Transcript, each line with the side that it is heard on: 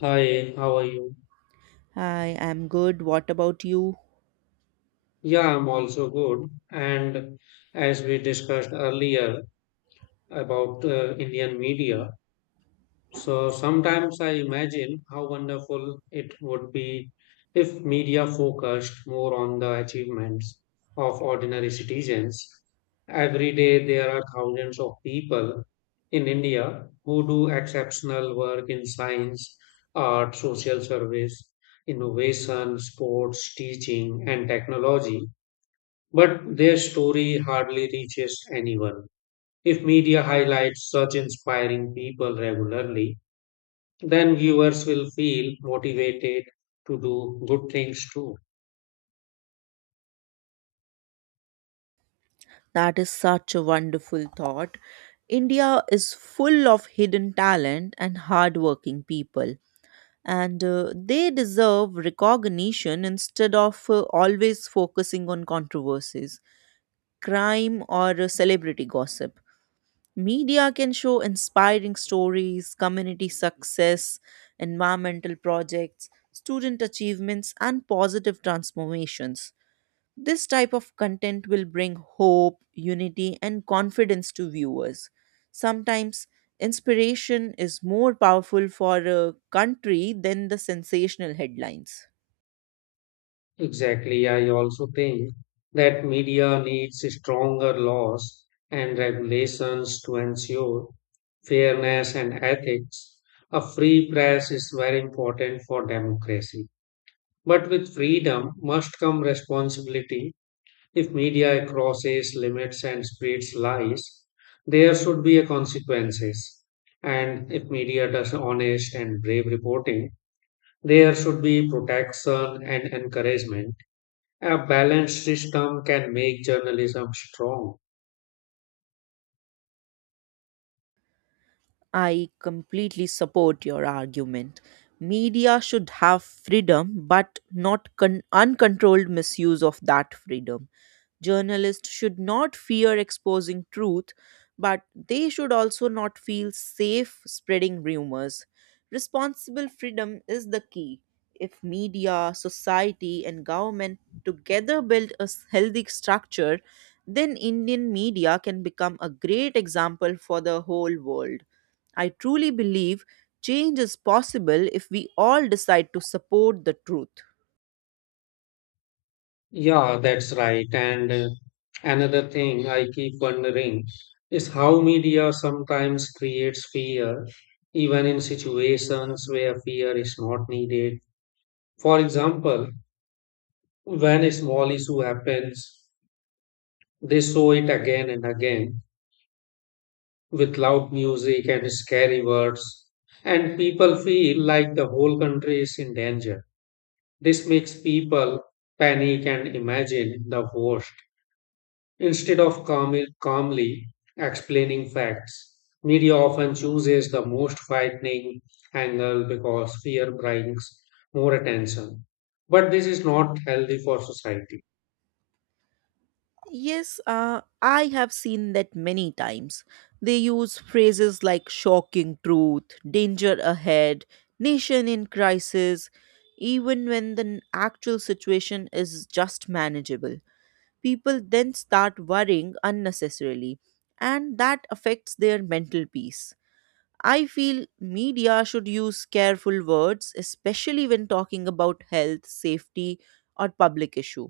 left: Hi, how are you?
right: I am good. What about you?
left: Yeah, I'm also good. And as we discussed earlier about Indian media, so sometimes I imagine how wonderful it would be if media focused more on the achievements of ordinary citizens. Every day there are thousands of people in India who do exceptional work in science, art, social service, innovation, sports, teaching, and technology. But their story hardly reaches anyone. If media highlights such inspiring people regularly, then viewers will feel motivated to do good things too.
right: That is such a wonderful thought. India is full of hidden talent and hardworking people, and they deserve recognition instead of always focusing on controversies, crime, or celebrity gossip. Media can show inspiring stories, community success, environmental projects, student achievements, and positive transformations. This type of content will bring hope, unity, and confidence to viewers. Sometimes inspiration is more powerful for a country than the sensational headlines.
left: Exactly. I also think that media needs stronger laws and regulations to ensure fairness and ethics. A free press is very important for democracy. But with freedom must come responsibility. If media crosses limits and spreads lies, there should be a consequences. And if media does honest and brave reporting, there should be protection and encouragement. A balanced system can make journalism strong.
right: I completely support your argument. Media should have freedom, but not uncontrolled misuse of that freedom. Journalists should not fear exposing truth, but they should also not feel safe spreading rumors. Responsible freedom is the key. If media, society, and government together build a healthy structure, then Indian media can become a great example for the whole world. I truly believe change is possible if we all decide to support the truth.
left: Yeah, that's right. And another thing I keep wondering is how media sometimes creates fear, even in situations where fear is not needed. For example, when a small issue happens, they show it again and again with loud music and scary words, and people feel like the whole country is in danger. This makes people panic and imagine the worst instead of calmly explaining facts. Media often chooses the most frightening angle because fear brings more attention. But this is not healthy for society.
right: Yes, I have seen that many times. They use phrases like shocking truth, danger ahead, nation in crisis, even when the actual situation is just manageable. People then start worrying unnecessarily, and that affects their mental peace. I feel media should use careful words, especially when talking about health, safety, or public issue.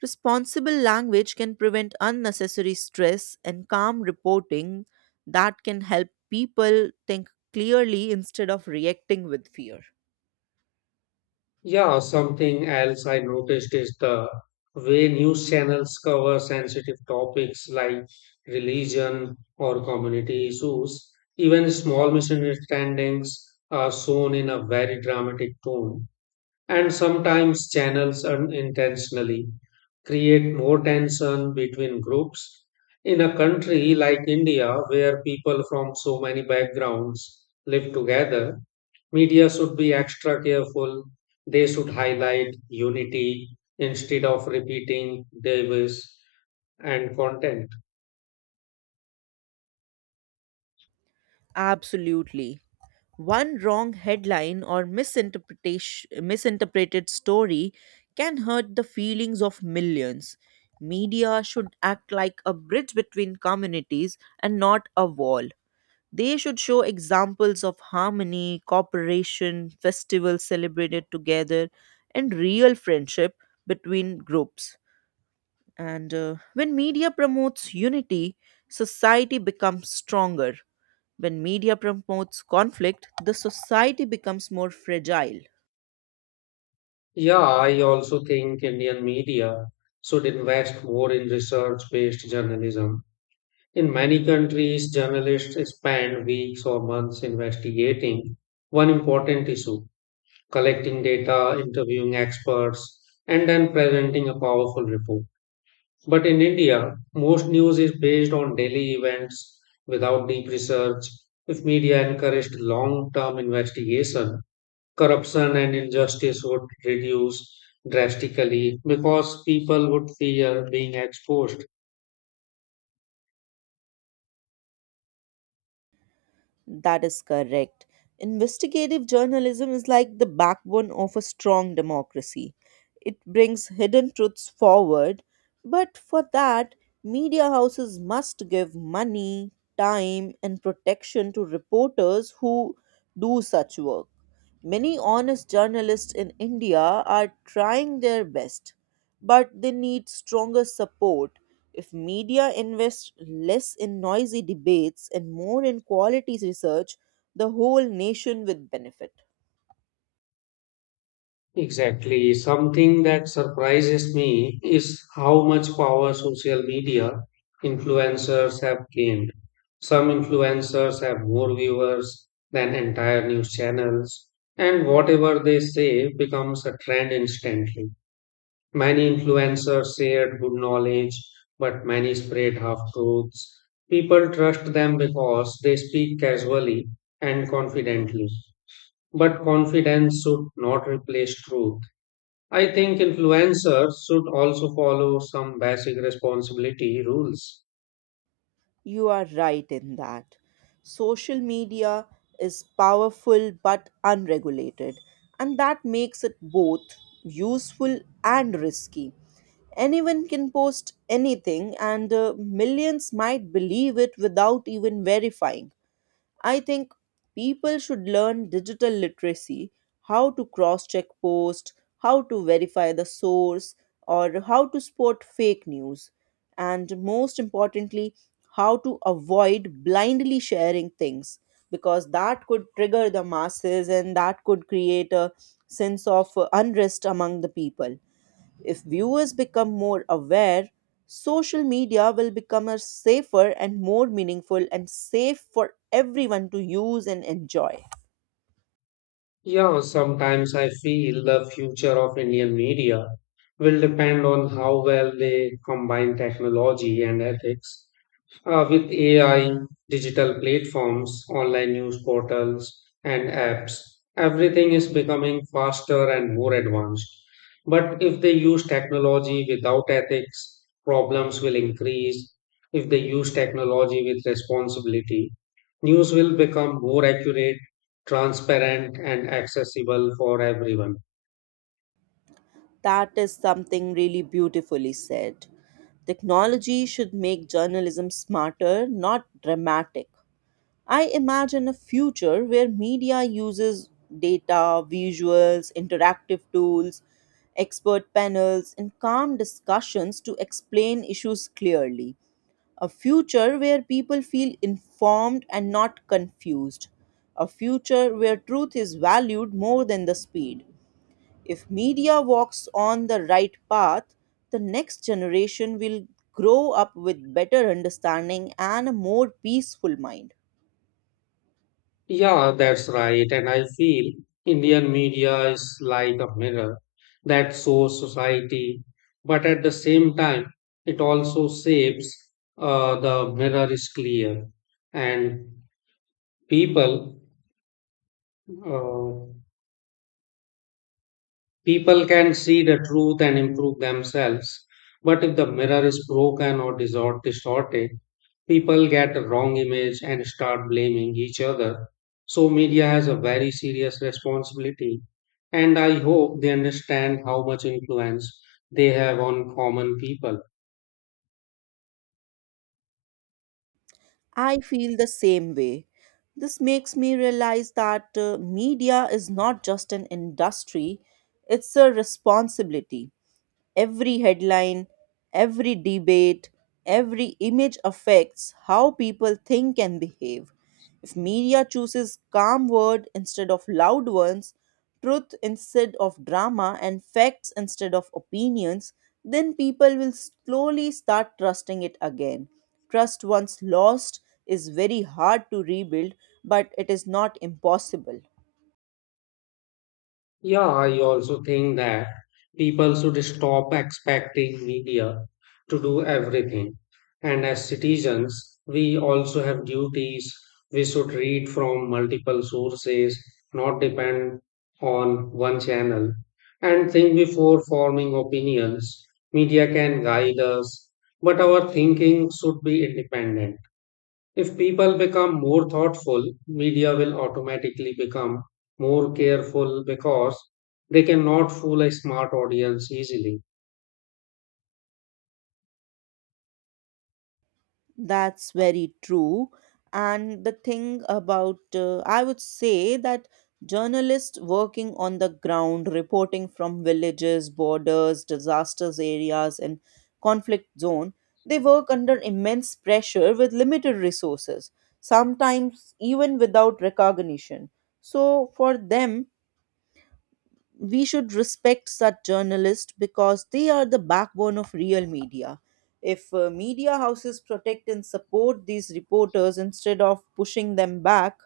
right: Responsible language can prevent unnecessary stress, and calm reporting that can help people think clearly instead of reacting with fear.
left: Yeah, something else I noticed is the way news channels cover sensitive topics like religion or community issues. Even small misunderstandings are shown in a very dramatic tone, and sometimes channels unintentionally create more tension between groups. In a country like India, where people from so many backgrounds live together, media should be extra careful. They should highlight unity instead of repeating Davis and content.
right: Absolutely. One wrong headline or misinterpreted story can hurt the feelings of millions. Media should act like a bridge between communities and not a wall. They should show examples of harmony, cooperation, festivals celebrated together, and real friendship between groups. And when media promotes unity, society becomes stronger. When media promotes conflict, the society becomes more fragile.
left: Yeah, I also think Indian media should invest more in research based journalism. In many countries, journalists spend weeks or months investigating one important issue, collecting data, interviewing experts, and then presenting a powerful report. But in India, most news is based on daily events without deep research. If media encouraged long term investigation, corruption and injustice would reduce drastically because people would fear being exposed.
right: That is correct. Investigative journalism is like the backbone of a strong democracy. It brings hidden truths forward, but for that, media houses must give money, time, and protection to reporters who do such work. Many honest journalists in India are trying their best, but they need stronger support. If media invest less in noisy debates and more in quality research, the whole nation will benefit.
left: Exactly. Something that surprises me is how much power social media influencers have gained. Some influencers have more viewers than entire news channels, and whatever they say becomes a trend instantly. Many influencers shared good knowledge, but many spread half truths. People trust them because they speak casually and confidently. But confidence should not replace truth. I think influencers should also follow some basic responsibility rules.
right: You are right in that. Social media is powerful but unregulated, and that makes it both useful and risky. Anyone can post anything, and millions might believe it without even verifying. I think people should learn digital literacy, how to cross check posts, how to verify the source, or how to spot fake news, and most importantly, how to avoid blindly sharing things because that could trigger the masses and that could create a sense of unrest among the people. If viewers become more aware, social media will become a safer and more meaningful and safe for everyone to use and enjoy.
left: Yeah, sometimes I feel the future of Indian media will depend on how well they combine technology and ethics. With AI, digital platforms, online news portals, and apps, everything is becoming faster and more advanced. But if they use technology without ethics, problems will increase. If they use technology with responsibility, news will become more accurate, transparent, and accessible for everyone.
right: That is something really beautifully said. Technology should make journalism smarter, not dramatic. I imagine a future where media uses data, visuals, interactive tools, expert panels, and calm discussions to explain issues clearly. A future where people feel informed and not confused. A future where truth is valued more than the speed. If media walks on the right path, the next generation will grow up with better understanding and a more peaceful mind.
left: Yeah, that's right. And I feel Indian media is like a mirror that shows society, but at the same time, it also shapes the mirror is clear and people. Uh, People can see the truth and improve themselves, but if the mirror is broken or distorted, people get a wrong image and start blaming each other. So, media has a very serious responsibility, and I hope they understand how much influence they have on common people.
right: I feel the same way. This makes me realize that media is not just an industry, it's a responsibility. Every headline, every debate, every image affects how people think and behave. If media chooses calm words instead of loud ones, truth instead of drama, and facts instead of opinions, then people will slowly start trusting it again. Trust once lost is very hard to rebuild, but it is not impossible.
left: Yeah, I also think that people should stop expecting media to do everything. And as citizens, we also have duties. We should read from multiple sources, not depend on one channel, and think before forming opinions. Media can guide us, but our thinking should be independent. If people become more thoughtful, media will automatically become more careful because they cannot fool a smart audience easily.
right: That's very true. And the thing about, I would say that journalists working on the ground, reporting from villages, borders, disasters areas, and conflict zone, they work under immense pressure with limited resources, sometimes even without recognition. So for them, we should respect such journalists because they are the backbone of real media. If media houses protect and support these reporters instead of pushing them back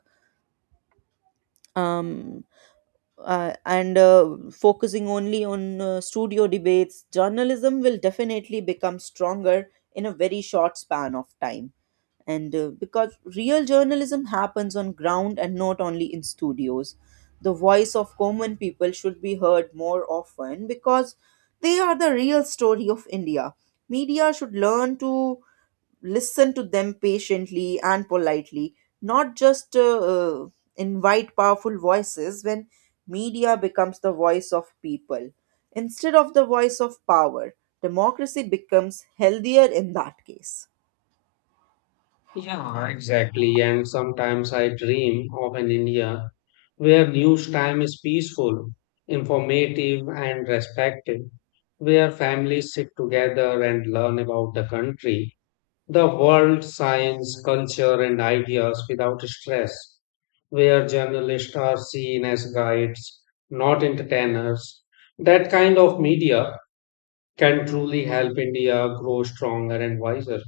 right: um, and focusing only on studio debates, journalism will definitely become stronger in a very short span of time, and because real journalism happens on ground and not only in studios. The voice of common people should be heard more often, because they are the real story of India. Media should learn to listen to them patiently and politely, not just invite powerful voices. When media becomes the voice of people instead of the voice of power, democracy becomes healthier in that case.
left: Yeah, exactly. Exactly, and sometimes I dream of an India where news time is peaceful, informative, and respectful, where families sit together and learn about the country, the world, science, culture, and ideas without stress, where journalists are seen as guides, not entertainers. That kind of media can truly help India grow stronger and wiser.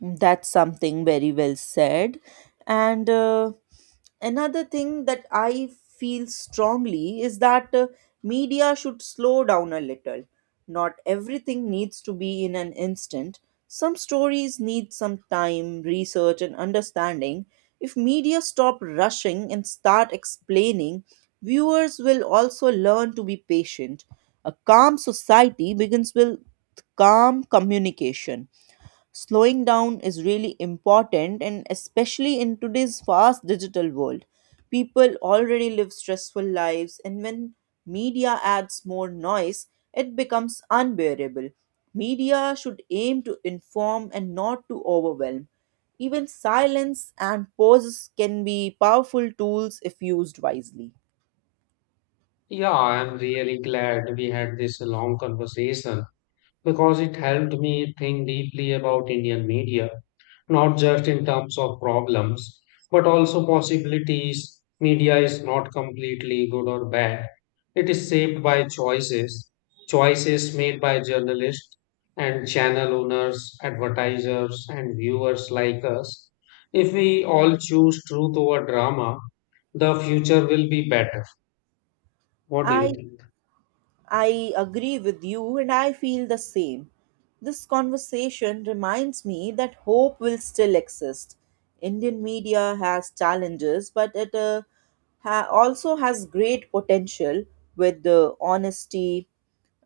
right: That's something very well said. And another thing that I feel strongly is that media should slow down a little. Not everything needs to be in an instant. Some stories need some time, research, and understanding. If media stop rushing and start explaining, viewers will also learn to be patient. A calm society begins with calm communication. Slowing down is really important, and especially in today's fast digital world people already live stressful lives, and when media adds more noise it becomes unbearable. Media should aim to inform and not to overwhelm. Even silence and pauses can be powerful tools if used wisely.
left: Yeah, I'm really glad we had this long conversation because it helped me think deeply about Indian media, not just in terms of problems, but also possibilities. Media is not completely good or bad. It is shaped by choices, choices made by journalists and channel owners, advertisers, and viewers like us. If we all choose truth over drama, the future will be better. What do you
right: i
left: think?
right: I agree with you and I feel the same. This conversation reminds me that hope will still exist. Indian media has challenges, but it also has great potential. With the honesty,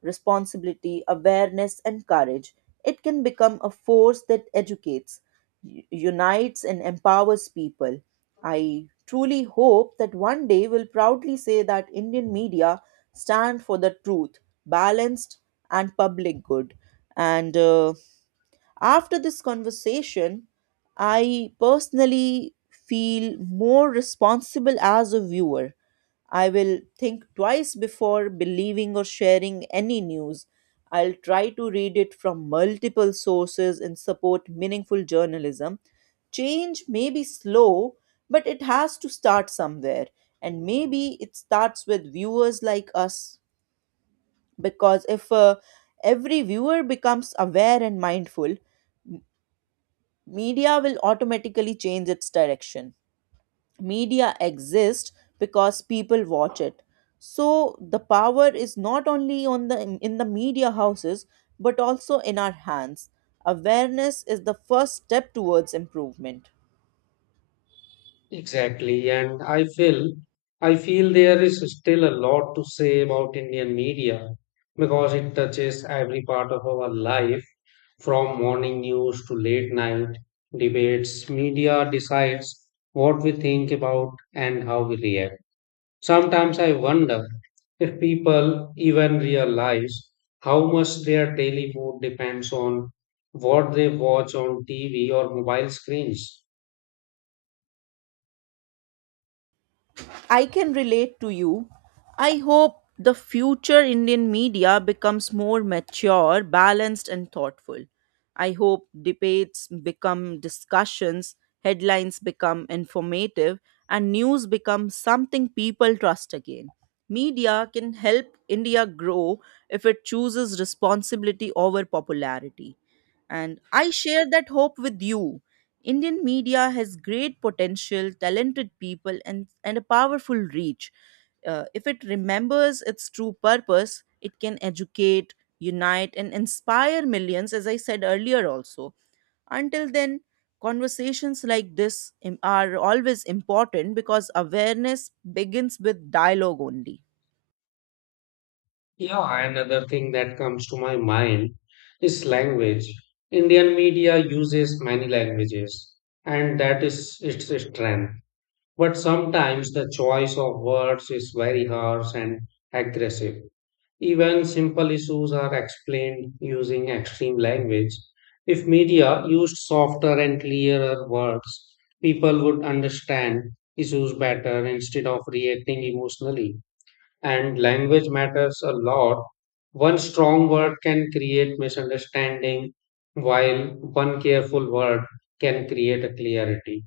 right: responsibility, awareness, and courage, it can become a force that educates, unites, and empowers people. I truly hope that one day we'll proudly say that Indian media stand for the truth, balanced, and public good. And after this conversation, I personally feel more responsible as a viewer. I will think twice before believing or sharing any news. I'll try to read it from multiple sources and support meaningful journalism. Change may be slow, but it has to start somewhere. And maybe it starts with viewers like us, because if every viewer becomes aware and mindful, media will automatically change its direction. Media exists because people watch it. So the power is not only on the in the media houses but also in our hands. Awareness is the first step towards improvement.
left: Exactly, and I feel there is still a lot to say about Indian media because it touches every part of our life, from morning news to late night debates. Media decides what we think about and how we react. Sometimes I wonder if people even realize how much their daily mood depends on what they watch on TV or mobile screens.
right: I can relate to you. I hope the future Indian media becomes more mature, balanced, and thoughtful. I hope debates become discussions, headlines become informative, and news becomes something people trust again. Media can help India grow if it chooses responsibility over popularity. And I share that hope with you. Indian media has great potential, talented people, and a powerful reach. If it remembers its true purpose, it can educate, unite, and inspire millions, as I said earlier, also. Until then, conversations like this are always important because awareness begins with dialogue only.
left: Yeah, another thing that comes to my mind is language. Indian media uses many languages, and that is its strength. But sometimes the choice of words is very harsh and aggressive. Even simple issues are explained using extreme language. If media used softer and clearer words, people would understand issues better instead of reacting emotionally, and language matters a lot. One strong word can create misunderstanding, while one careful word can create a clarity.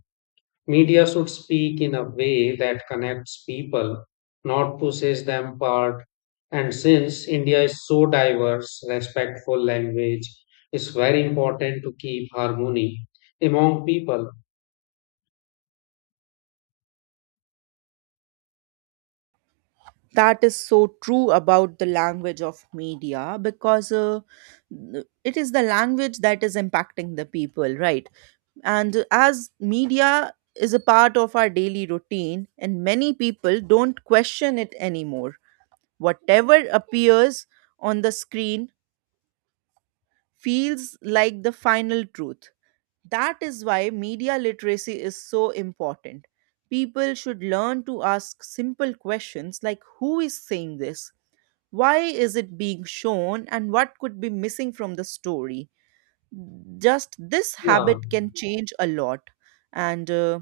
left: Media should speak in a way that connects people, not pushes them apart. And since India is so diverse, respectful language is very important to keep harmony among people.
right: That is so true about the language of media because it is the language that is impacting the people, right? And as media is a part of our daily routine, and many people don't question it anymore. Whatever appears on the screen feels like the final truth. That is why media literacy is so important. People should learn to ask simple questions like who is saying this? Why is it being shown? And what could be missing from the story? Just this
left: Yeah,
right: habit can change a lot. And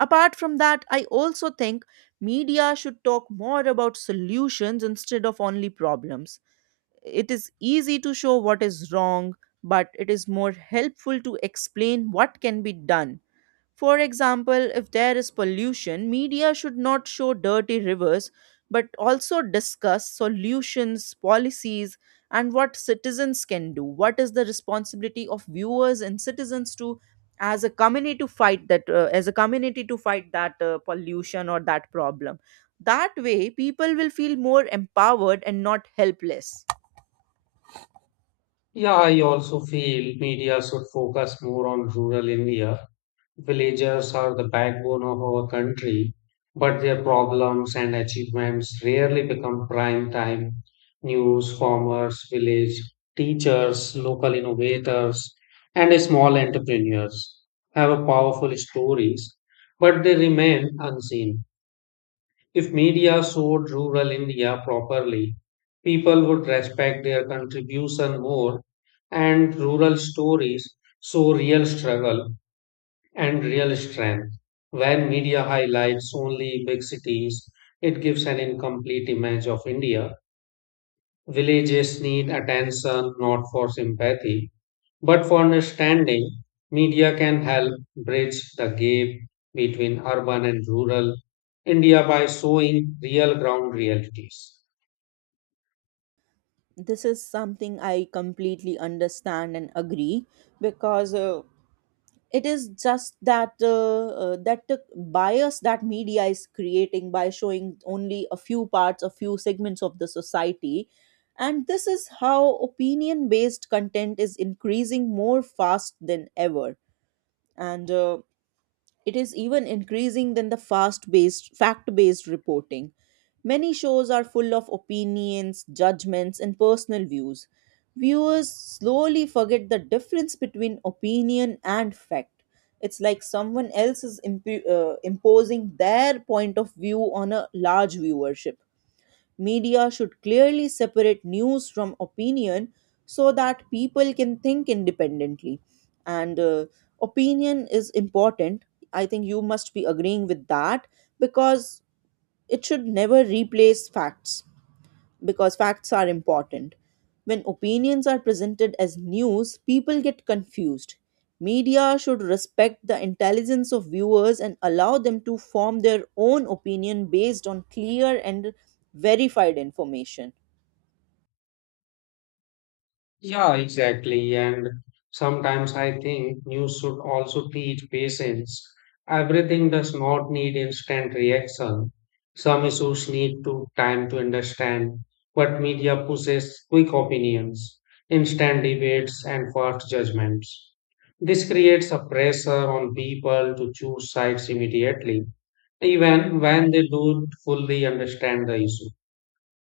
right: apart from that, I also think media should talk more about solutions instead of only problems. It is easy to show what is wrong, but it is more helpful to explain what can be done. For example, if there is pollution, media should not show dirty rivers but also discuss solutions, policies, and what citizens can do. What is the responsibility of viewers and citizens to, as a community, to fight that, pollution or that problem? That way, people will feel more empowered and not helpless.
left: yeah, I also feel media should focus more on rural India. Villagers are the backbone of our country, but their problems and achievements rarely become prime time news. Farmers, village teachers, local innovators, and small entrepreneurs have a powerful stories, but they remain unseen. If media showed rural India properly, people would respect their contribution more, and rural stories show real struggle and real strength. When media highlights only big cities, it gives an incomplete image of India. Villages need attention not for sympathy, but for understanding. Media can help bridge the gap between urban and rural India by showing real ground realities.
right: This is something I completely understand and agree because. It is just that that the bias that media is creating by showing only a few segments of the society, and this is how opinion based content is increasing more fast than ever, and it is even increasing than the fast based fact based reporting. Many shows are full of opinions, judgments, and personal views. Viewers slowly forget the difference between opinion and fact. It's like someone else is imposing their point of view on a large viewership. Media should clearly separate news from opinion so that people can think independently. And opinion is important. I think you must be agreeing with that because it should never replace facts, because facts are important. When opinions are presented as news, people get confused. Media should respect the intelligence of viewers and allow them to form their own opinion based on clear and verified information.
left: Yeah, exactly. And sometimes I think news should also teach patience. Everything does not need instant reaction. Some issues need to time to understand, but media pushes quick opinions, instant debates, and fast judgments. This creates a pressure on people to choose sides immediately, even when they don't fully understand the issue.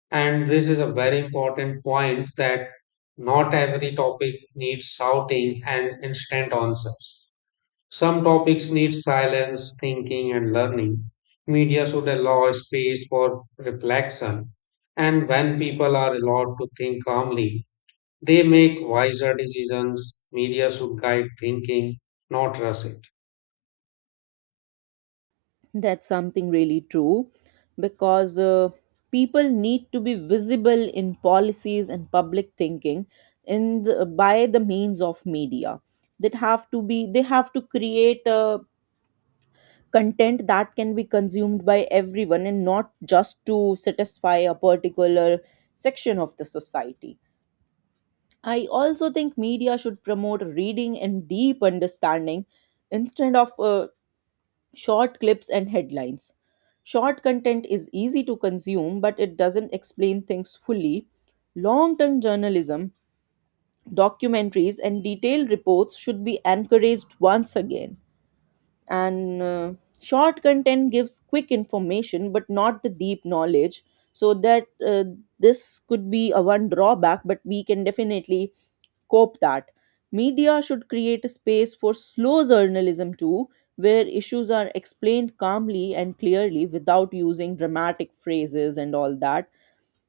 left: And this is a very important point that not every topic needs shouting and instant answers. Some topics need silence, thinking, and learning. Media should allow space for reflection. And when people are allowed to think calmly, they make wiser decisions. Media should guide thinking, not rush it.
right: That's something really true because people need to be visible in policies and public thinking in the, by the means of media. That have to be They have to create a content that can be consumed by everyone and not just to satisfy a particular section of the society. I also think media should promote reading and deep understanding instead of short clips and headlines. Short content is easy to consume, but it doesn't explain things fully. Long term journalism, documentaries, and detailed reports should be encouraged once again. And short content gives quick information, but not the deep knowledge. So that this could be a one drawback, but we can definitely cope that. Media should create a space for slow journalism too, where issues are explained calmly and clearly without using dramatic phrases and all that.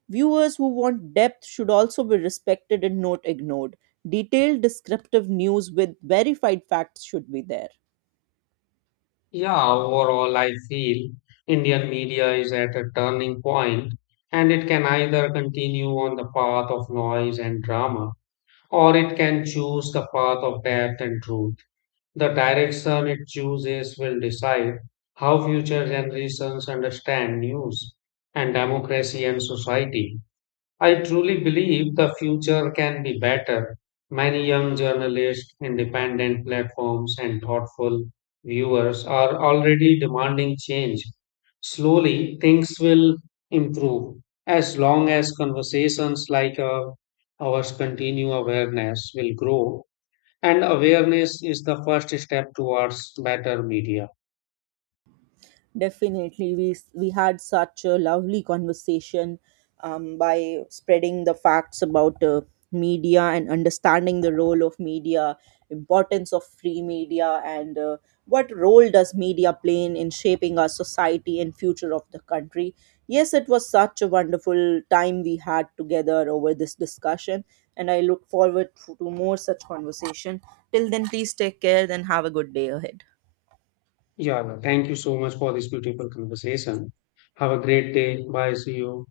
right: Viewers who want depth should also be respected and not ignored. Detailed descriptive news with verified facts should be there.
left: Yeah, overall, I feel Indian media is at a turning point, and it can either continue on the path of noise and drama, or it can choose the path of depth and truth. The direction it chooses will decide how future generations understand news and democracy and society. I truly believe the future can be better. Many young journalists, independent platforms, and thoughtful viewers are already demanding change. Slowly, things will improve as long as conversations like ours continue, awareness will grow. And awareness is the first step towards better media.
right: Definitely, we had such a lovely conversation, by spreading the facts about media and understanding the role of media, importance of free media, and what role does media play in shaping our society and future of the country. Yes, it was such a wonderful time we had together over this discussion, and I look forward to more such conversation. Till then, please take care and have a good day ahead.
left: Yeah, well, thank you so much for this beautiful conversation. Have a great day. Bye. See you.